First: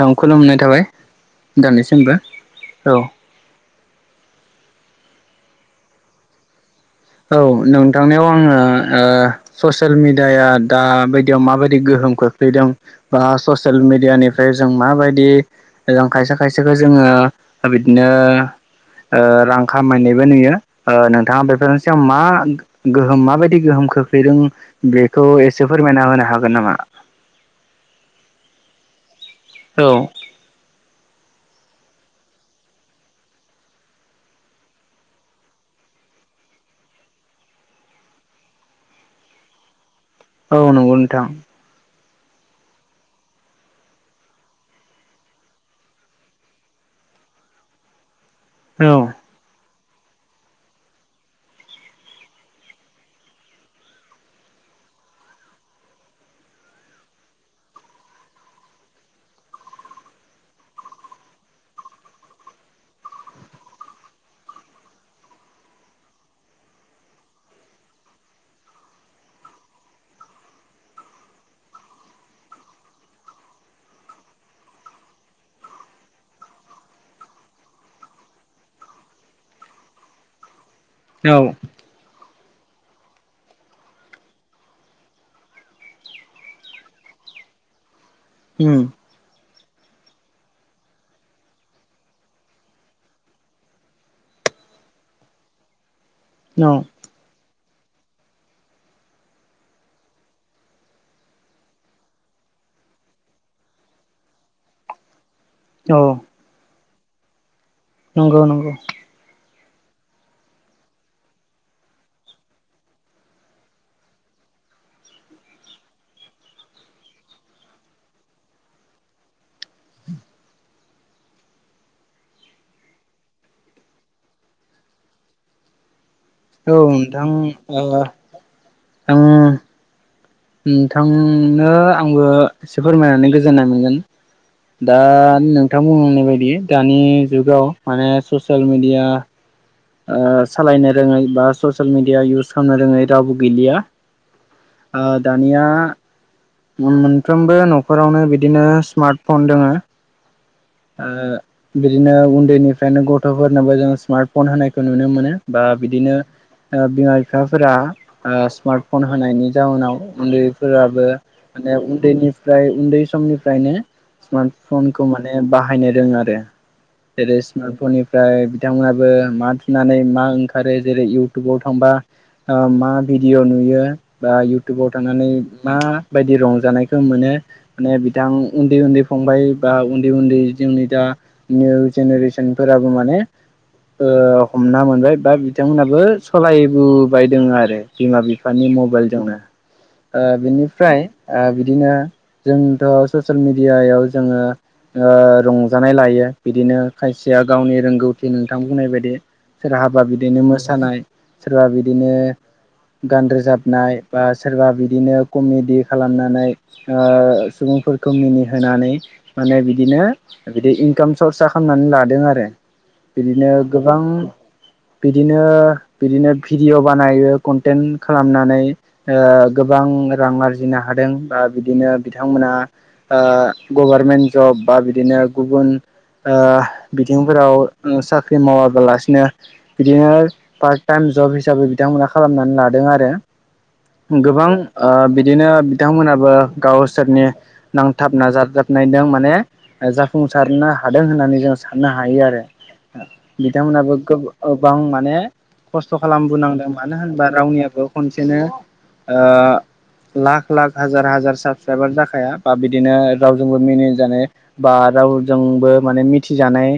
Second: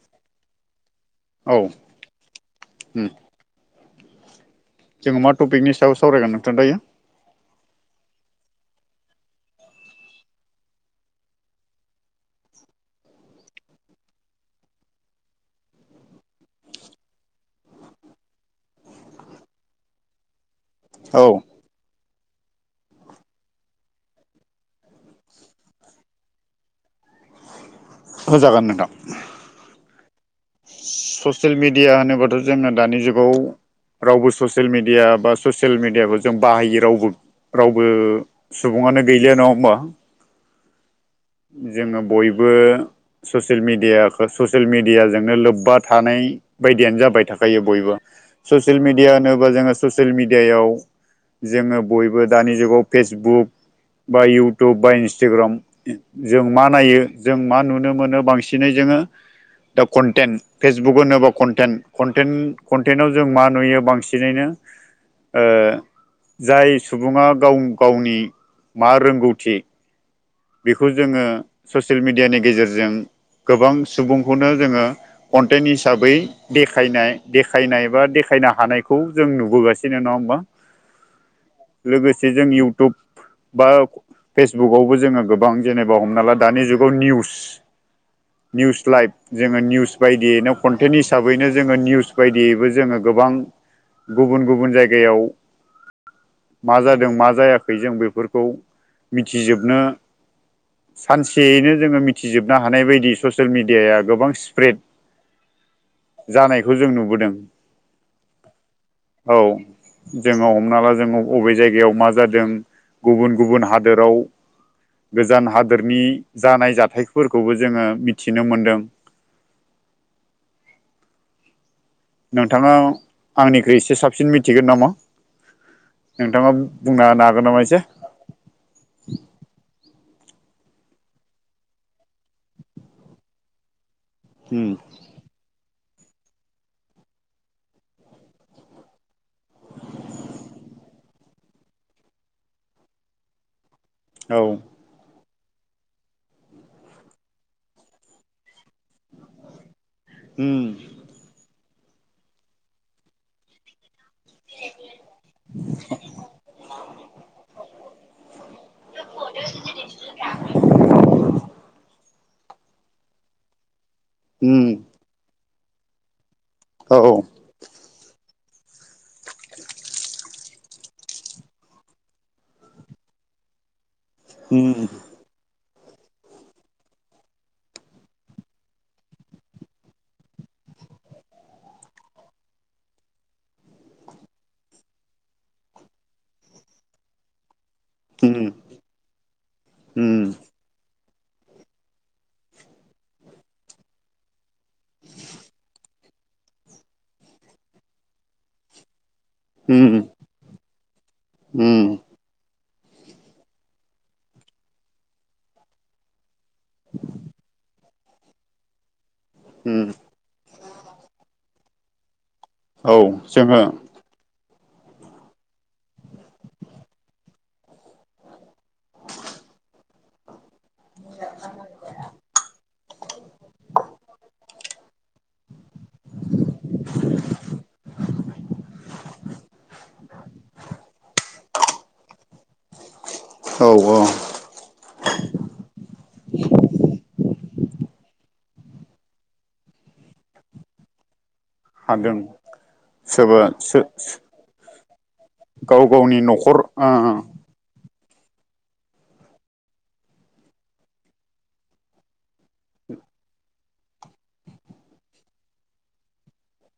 थां खुलुमनाय थाबाय औ नोंथांनिसिमबो औ । उम जोङो मा टपिकनि सायाव सावरायगोन नोंथां दायो औ नोंथांनियाव आङो ओ ससियेल मिडियाया दा बायदियाव माबायदि गो होम खोख्लैदों बा ससियेल मिडियानिफ्राय जों माबायदि जों खायसे खायसेखो जोङो ओ दा बिदिनो ओ रां खामायनायबो नुयो ओ औ नोंथाङा बेफोरनि चोमा मा गोहोम माबायदि गोहोम खोख्लैदों बेखौ एसे फोरमायना होनो हागोन नामा? [inaudible] होजागोन नोंथां औ ससियेल मिडिया होनोबाद'जोङो दानि जुगाव रावबो ससियेल मिडिया बा ससियेल मिडियाबो जों बाहायि रावबो रावबो सुबुङानो गैलिया नङा होमबा औ नंगौ नो जोङो बयबो ससियेल मिडियाखो ससियेल मिडियाजोंनो लोब्बा थानाय बायदियानो जाबाय थाखायो बयबो ससियेल औ मिडिया होनोबा जोङो ससियेल मिडियायाव जोङो बयबो दानि जुगाव फेसबुक बा इउटुब बा इन्सटाग्राम जों मा नायो जों मा नुनो मोनो बांसिनै जोङो दा कन्टेन्ट फेसबुक होनोबा कन्टेन्ट कन्टेन्टआव जों मा नुयो बांसिनैनो [inaudible] ओ जाय सुबुङा गाव गावनि मा रोंगौथि बेखौ जोङो ससियेल मिडियानि गेजेरजों गोबां सुबुंखौनो जोङो कन्टेन्ट हिसाबै देखायनाय-देखायनाय बा देख सायना हानायखौ जों नुबोगासिनो नङा होमबा औ जे जों इउटुब बा फेसबुकावबो जोङो गोबां जेनेबा हमना ला दानि जुगाव उम निउस-निउस लाइभ जोङो निउस बायदियैनो कन्टेन्ट हिसाबैनो जोङो निउस बायदियैबो जोङो गोबां गुबुन गुबुन जायगायाव औ मा जादों मा जायाखै जों बेफोरखौ मिथिजोबनो [inaudible] सानसेयैनो जोङो मिथिजोबनो हानाय बायदि ससियेल मिडियाया गोबां स्प्रेड औ जानायखौ जों नुबोदों नंगौ नंगौ औ जोङो हमना ला जोङो अबे जायगायाव मा जादों गुबुन‌ गुबुन हादोराव गोजान हादोरनि जानाय जाथायफोरखौबो जोङो मिथिनो मोनदों [inaudible] नोंथाङा आंनिख्रुइ एसे साबसिन मिथिगोन नामा? नोंथाङा औ बुंना नोंथां हागोन नामा एसे? ओ आं नोंथांनो आंबो एसे फोरमायनानै गोजोननाय मोनगोन। उम दा नों नोंथां बुंनांनाय बायदि दानि जुगाव माने ससियेल मेडिया ओ सालायनो रोङै बा ससियेल मिडिया इउस खालामनो रोङै रावबो गैलिया। औ ओ दानिया मोनफ्रोमबो न'खरावनो बिदिनो स्मार्ट फन दोङो। होम ओ बिदिनो उन्दैनिफ्रायनो गथ'फोरनोबो जों स्मार्ट फन होनायखौ नुनो मोनो बा बिदिनो ओ बिमा बिफाफोरा ओ स्मार्टफन होनायनि जाउनाव उन्दैफोराबो माने उन्दैनिफ्राय उन्दै समनिफ्रायनो स्मार्ट उम फनखौ माने बाहायनो रोङो आरो । औ औ जेरै स्मार्टफन निफ्राय बिथांमोनहाबो मा थुनानै मा ओंखारो जेरै इउटुबाव थांबा मा भिडिअ' नुयो बा उम इउटुबाव थानानै मा बायदि रंजानायखौ मोनो माने बिथां उन्दै उन्दै फंबाय बा उन्दै उन्दै जोंनि दा निउ जेनेरेसन फोराबो माने ओ हमना मोनबाय बा बिथांमोनहाबो सालायबोबाय दङ आरो। बिमा उम बिफानि मबाइलजोंनो ओ उम बिनिफ्राय ओ बिदिनो जोंथ' ससियेल मिडियायाव जोङो ओ रंजानाय लायो बिदिनो खायसे या गावनि रोंगौथि नोंथां बुंनाय बायदि उम सोरहाबा बिदिनो मोसानाय सोरबा उम बिदिनो गान रोजाबनाय बा सोरबा बिदिनो कमेडि खालामनानै ओ सुबुंफोरखौ मिनिहोनानै माने उम बिदिनो बिदि इनकाम सर्स खालामनानै लादों आरो। औ बिदिनो जोङो गोबां बिदिनो बिदिनो भिडिअ बानायो कन्टेन्ट खालामनानै ओ गोबां रां आरजिनो हादों बा बिदिनो बिथांमोना ओ गभारमेन्ट जब बा बिदिनो गुबुन ओ बिथिंफोराव साख्रि मावाबालासिनो बिदिनो पार्ट टाइम जब हिसाबै बिथांमोना खालामनानै लादों आरो। औ औ गोबां ओ बिदिनो बिथांमोनाबो गावसोरनि नांथाब नाजाजाबनायजों माने जाफुंसारनो हादों होननानै जों साननो हादों हायो आरो। सोरबा सो बिथांमोनाबो गोबां माने गाव खस्थ' गावनि न'खर खालामबोनांदों मानो होनबा ओ रावनियाबो खनसेनो ओ लाख लाख हाजार हाजार साबसक्राइबार जाखाया बा बिदिनो रावजोंबो मिनिजानाय बा रावजोंबो माने मिथिजानाय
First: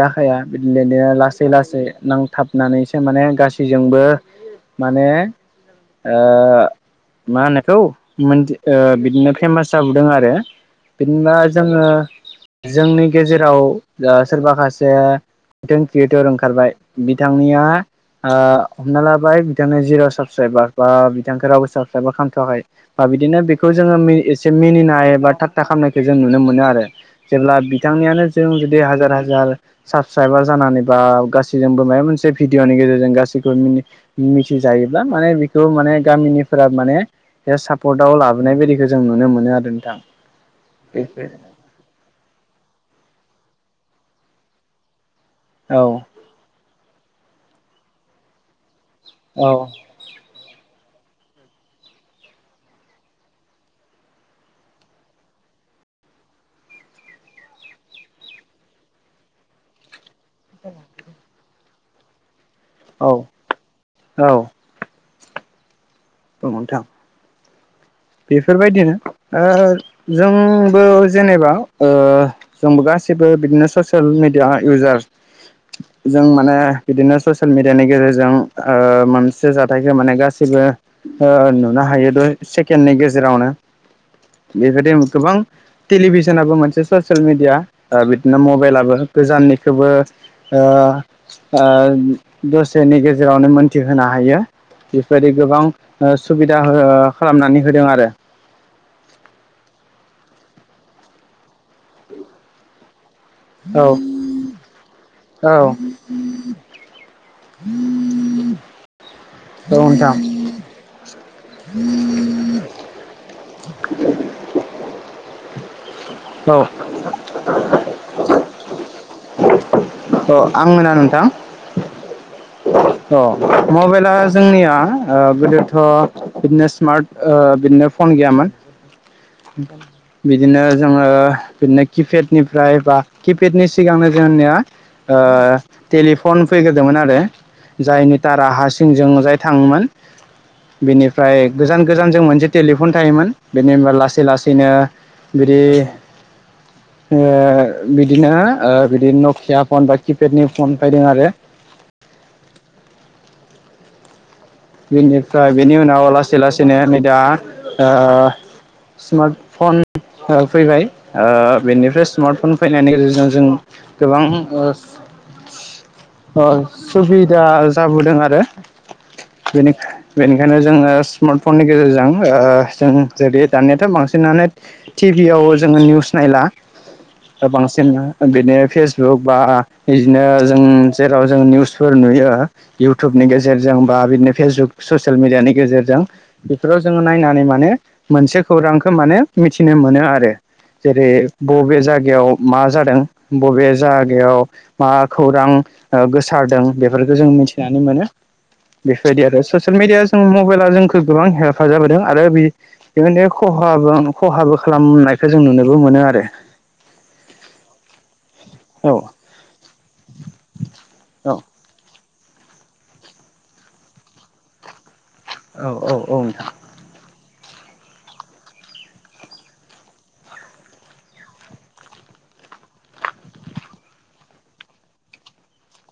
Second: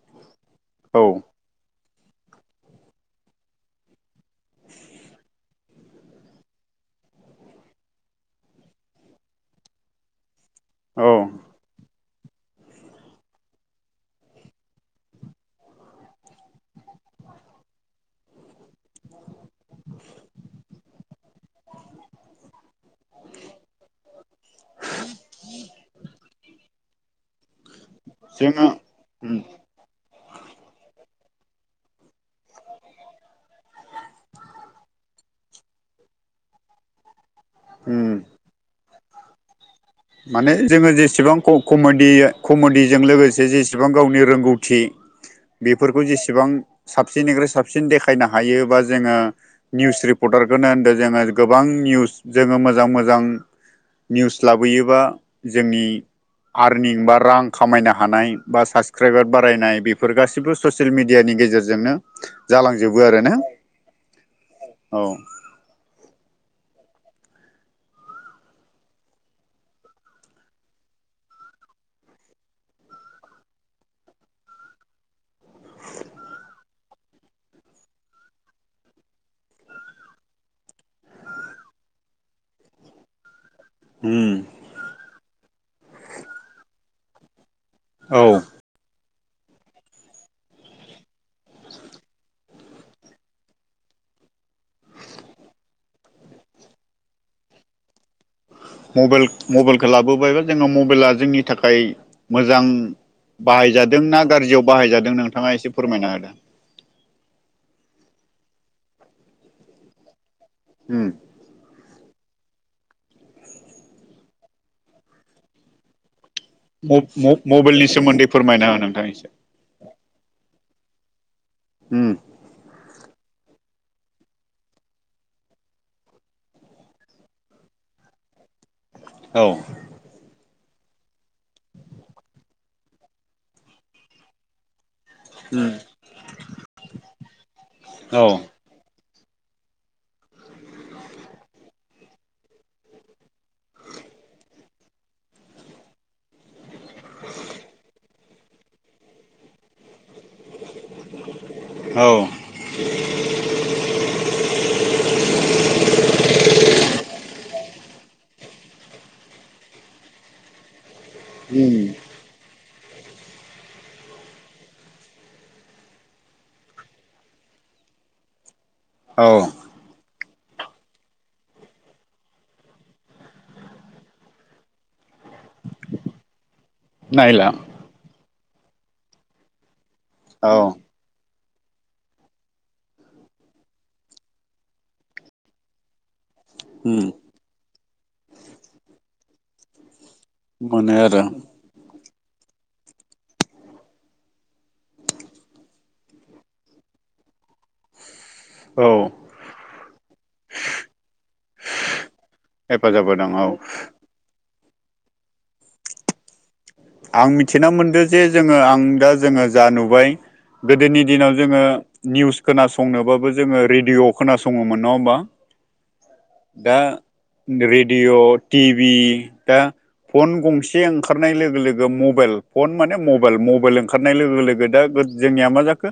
जाखाया बिदिनो औ लासै लासै नांथाबनानैसो माने गासैजोंबो माने ओ मा होनोखौ ओ बिदिनो फेमास जाबोदों आरो। औ बिदिबा जोङो जोंनि गेजेराव दा सोरबा खासे बिथां क्रियेटर ओंखारबाय बिथांनिया ओ हमना लाबाय बिथांनो जिर' साबसक्राइबार बा बिथांखौ राव बो खालामथ'वाखै बा बिदिनो बेखौ जोङो एसे मिनिनाय एबा थाथा खालामनायखौ जों नुनो मोनो आरो। जेब्ला बिथांनियानो जों जोङो जुदि हाजार उम हाजार साबसक्राइबार जानानै बा गा सैजोंबो माबा मोनसे भिडिअनि गेजेरजों गसिखौ मिथियोब्ला माने बेखौ माने गामिनि फोरा माने बे उम सापर्टआव लाबोनाय बायदिखौ जों नुनो मोनो आरो नोंथां। माने जेबो जेसेबां कमेडि कमेडिजों लोगोसे जेसेबां गावनि रोंगौथि औ बेफोरखौ जेसेबां साबसिननिफ्राय साबसिन देखायनो हायोबा जोङो औ निउस रिपर्टार [unintelligible] गोबां निवुज जोङो मोजां मोजां निवुस ला लुबैयोबा जोंनि आर्निं बा रां खामायनो हानाय बा साबसक्राइबार बारायनाय बे बे फोर गासिबो ससियेल मिडियानि गेजेरजोंनो जालांजोबो औ आरो ना औ औ औ थां बेफोरबायदिनो ओ जोंबो जेनेबा ओ जोंबो गासै गासिबो बिदिनो ससेल मिडिया इउजार जों माने बिदिनो ससियेल मिडियानि गेजेरजों मोनसे जाथायखौ माने गासिबो नुनो हायो के नि गेजेरावनो उम बेबायदि गोबां टेलिभिसनाबो मोनसे ससियेल मिडिया औ बिदिनो मबाइलाबो गोजाननिखौबो दसेनि गेजेरावनो मोन्थिहोनो हायो हायो बेबायदि गोबां सुबिदा खालामनानै होदों आरो मबाइल मबाइलखौ लाबोबायबा जोङो मबाइला जोंनि थाखाय मोजां औ बाहायजादों ना गाज्रियाव बाहायजादों नों नोंथाङा एसे फोरमायना होदो औ नोंथां हम [unintelligible] औ मबाइलनि सोमोन्दै फोरमायना हो नोंथां इसे अ आं नोना नोंथां हम मबाइला जोंनिया गोदोथ' बिदिनो स्मार्ट बि फन गैयामोन औ बिदिनो जोङो बिदिनो किपेडनिफ्राय बा किपेडनि सिगांनो जोंनिया टेलिफन फैग्रोदोंमोन आरो जायनि औ थाखायारा हासिंजों जाय थाङोमोन‌ बेनिफ्राय गोजान गोजान जों मोनसे टेलिफन थायोमोन बेनि उनाउ लासै लासै लासैनो बिदि ओ बिदिनो बिदिनो नखिया फन बा किपेडनि फन फैदों आरो औ बेनिफ्राय बेनि उनाव लासै लासैनो नै दा स्मार्टफन फैबाय बेनिफ्राय स्मार्टफन फैनायनि गेजेरजों जों गोबां ओ सुबिदा जाबोदों आरो औ बेनि बेनिखायनो जोङो स्मार्ट फननि गेजेरजों जों जेरदि दानियाथ' बांसिनानो थिग टिभि आव जोङो निउस नायला नायला बांसिन बिदि फेसबुक बा बिदिनो औ जों जेराव जों निउज फोर नुयो इउटुबनि गेजेरजों बा बिदि फेसबुक ससियेल मिडियानि गेजेरजों बेफोराव जोङो उम नायनानै माने मोनसे खौरांखौ माने मिथिनो मोनो आरो मोनो जेरै आरो बबे जाय जायगायाव मा जादों बबे जायगायाव मा खौरां गोसारदों बेफोर बेखौ जों मिन्थिनानै मोनो औ बेफोरबायदि ससियेल मिडिया जों मबाइला जोंखौ गोबां हेफाजाब होदों आरो बे हेफाजाब बेबायनो होदों औ खहाबो खहाबो खालामनायखौ जों नुनोबो मोनो आरो आं मिथिना मोनदों जे जोङो आं औ दा जोङो जा नुबाय गोदोनि दिनाव औ जोङो निउस खोनासंनोबाबो जोङो रेडिय' खोनासङो मो नङा होनबा औ औ औ नोंथां दा रेडिअ' टिभि दा फन गंसे ओंखारनाय लोगो लोग गो मबाइल फन माने मबाइल, मबाइल ओंखारनाय लोगो लोगो दा जोंनिया मा जाखो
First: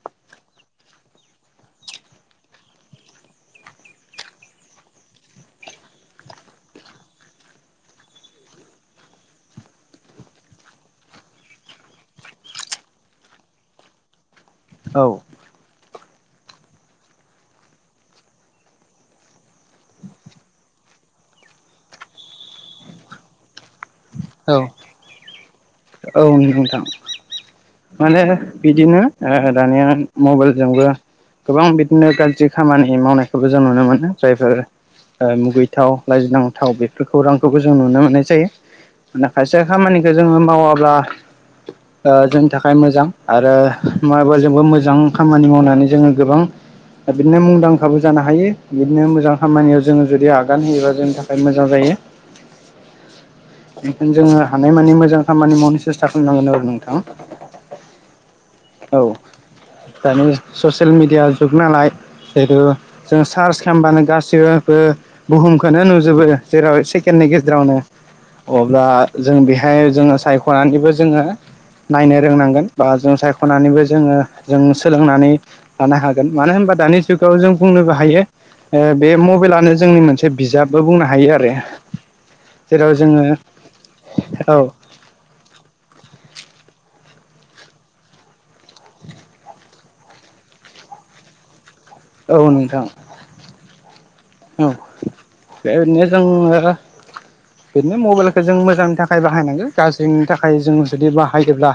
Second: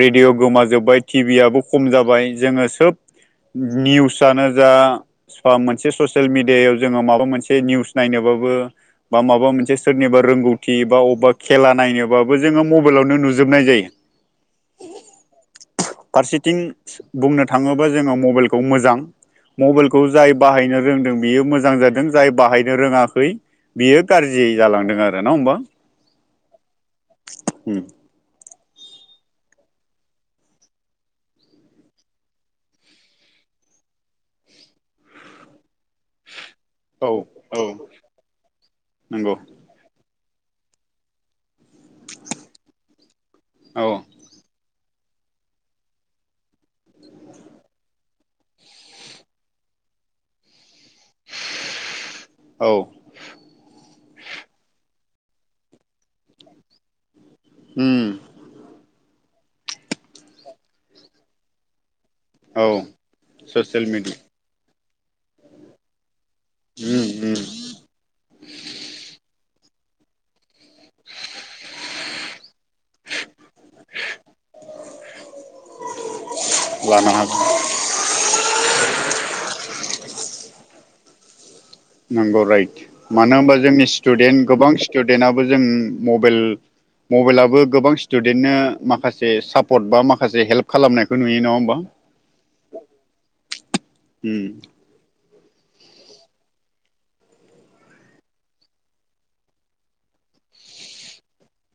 रेडिअ' गोमाजोब्बाय टिभिआबो खम जाबाय जोङो सोब निउसनो जा सा मोनसे ससियेल मिडियायाव जोङो माबा मोनसे निउस नायनोबा खौबो बा माबा मोनसे सोरनिबा रोंगौथि बा अबेबा खेला नायनोबाबो जोङो मबाइलावनो नुजोबनाय जायो। औ। फारसेथिं बुंनो थाङोबा जोङो मबाइलखौ मोजां मबाइलखौ जाय बाहायनो रोंदों बियो मोजां जादों जाय बाहायनो रोङाखै बियो गारजि औ औ नोंथां माने बिदिनो ओह दानिया मबाइलजोंबो गोबां बिदिनो गाज्रि खामानि मावनायखौबो जों नुनो मोनो जायफोर ओह मुगै थाव लाइजिनांथाव बेफोर औ खौरांखौबो औ जों नुनो मोननाय जायो मानो नंगौ खायसे खामानि खो जोङो मावाब्ला ओह जोंनि थाखाय मोजां आरो औ नङाबा जोंबो मोजां खामानि मावनानै जोङो गोबां बिदिनो मुंदांखाबो जानो हायो बिदिनो मोजां खामानियाव जोङो जुदि आगान होयोबा जोंनि थाखाय मोजां जायो। औ बेखायनो जोङो हानायमानि मोजां खामानि मावनो सेस्था खालामनांगोन आरो नोंथां। औ दानि ससियेल मेडिया जुग नालाय जेथु औ जों सार्च ससियेल खालामबानो गासिबो बो बुहुमखौनो नुजोबो। जेराव सेकेण्डनि मिडिया गेजेरावनो अब्ला जों बेहाय जोङो सायख'नानैबो जोङो नायनो रोंनांगोन बा जों साय खनानैबो जोङो जों सोलोंनानै लानो हागोन मानो होनबा दानि लानो जुगाव हागोन जों बुंनोबो हायो ओ बे मबाइलानो जोंनि मोनसे बिजाबबो बुंनो हायो आरो। नंगौ राइत। जेराव जोङो मानो होनबा जोंनि स्टुदेन्ट औ गोबां स्टुडेन्टआबो जों मबेल मबाइलआबो गोबां स्टुडेन्टनो माखासे सापर्ट बा माखासे हेल्प खालामनायखौ नुयो नङा होमबा? औ नोंथां। उम। ओरैनो जोङो बिदिनो मबाइलखौ जों मोजांनि थाखाय बाहायनांगो गाज्रिनि थाखाय जों जुदि बाहायोब्ला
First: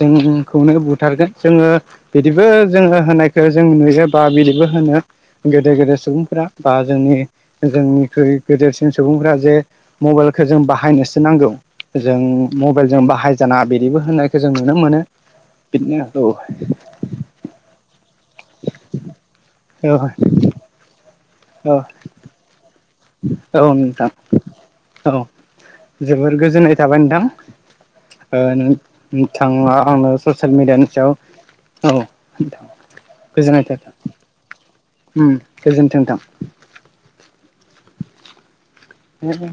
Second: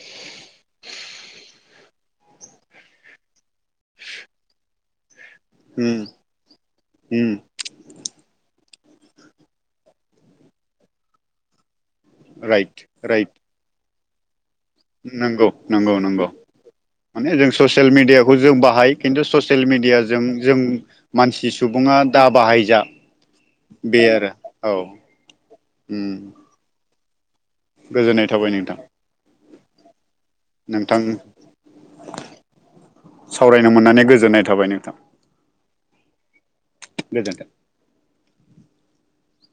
जोंखौनो बुथारगोन जोङो बिदिबो जोङो होनायखौ जों नुयो बा बिदिबो होनो गेदेर गेदेर सुबुंफोरा बा जोंनि जोंनिख्रुइ गेदेर सुबुंफोरा जे मबाइलखौ जों बाहायनोसो नांगौ जों मबाइल राइट जों राइट बाहाय जानाङा बि दिबो होननाय नंगौ नंगौ नंगौ। माने जों ससियेल मिडियाखौ जों बाहाय खिन्थु ससियेल औ मिडियाजों जों मानसि औ सुबुङा दा बाहायजा। औ बे नोंथां आरो औ उम जोबोर गोजोननाय थाबाय नोंथां। गोजोननाय ओह थाबाय नोंथां नों थाङा आनो ससियेल मिडियानि नोंथां सायाव औ गोजोननाय सावरायनो थाबाय मोननानै गोजोननाय थाबाय नोंथां। उम गोजोन्थों नोंथां। [unintelligible] ए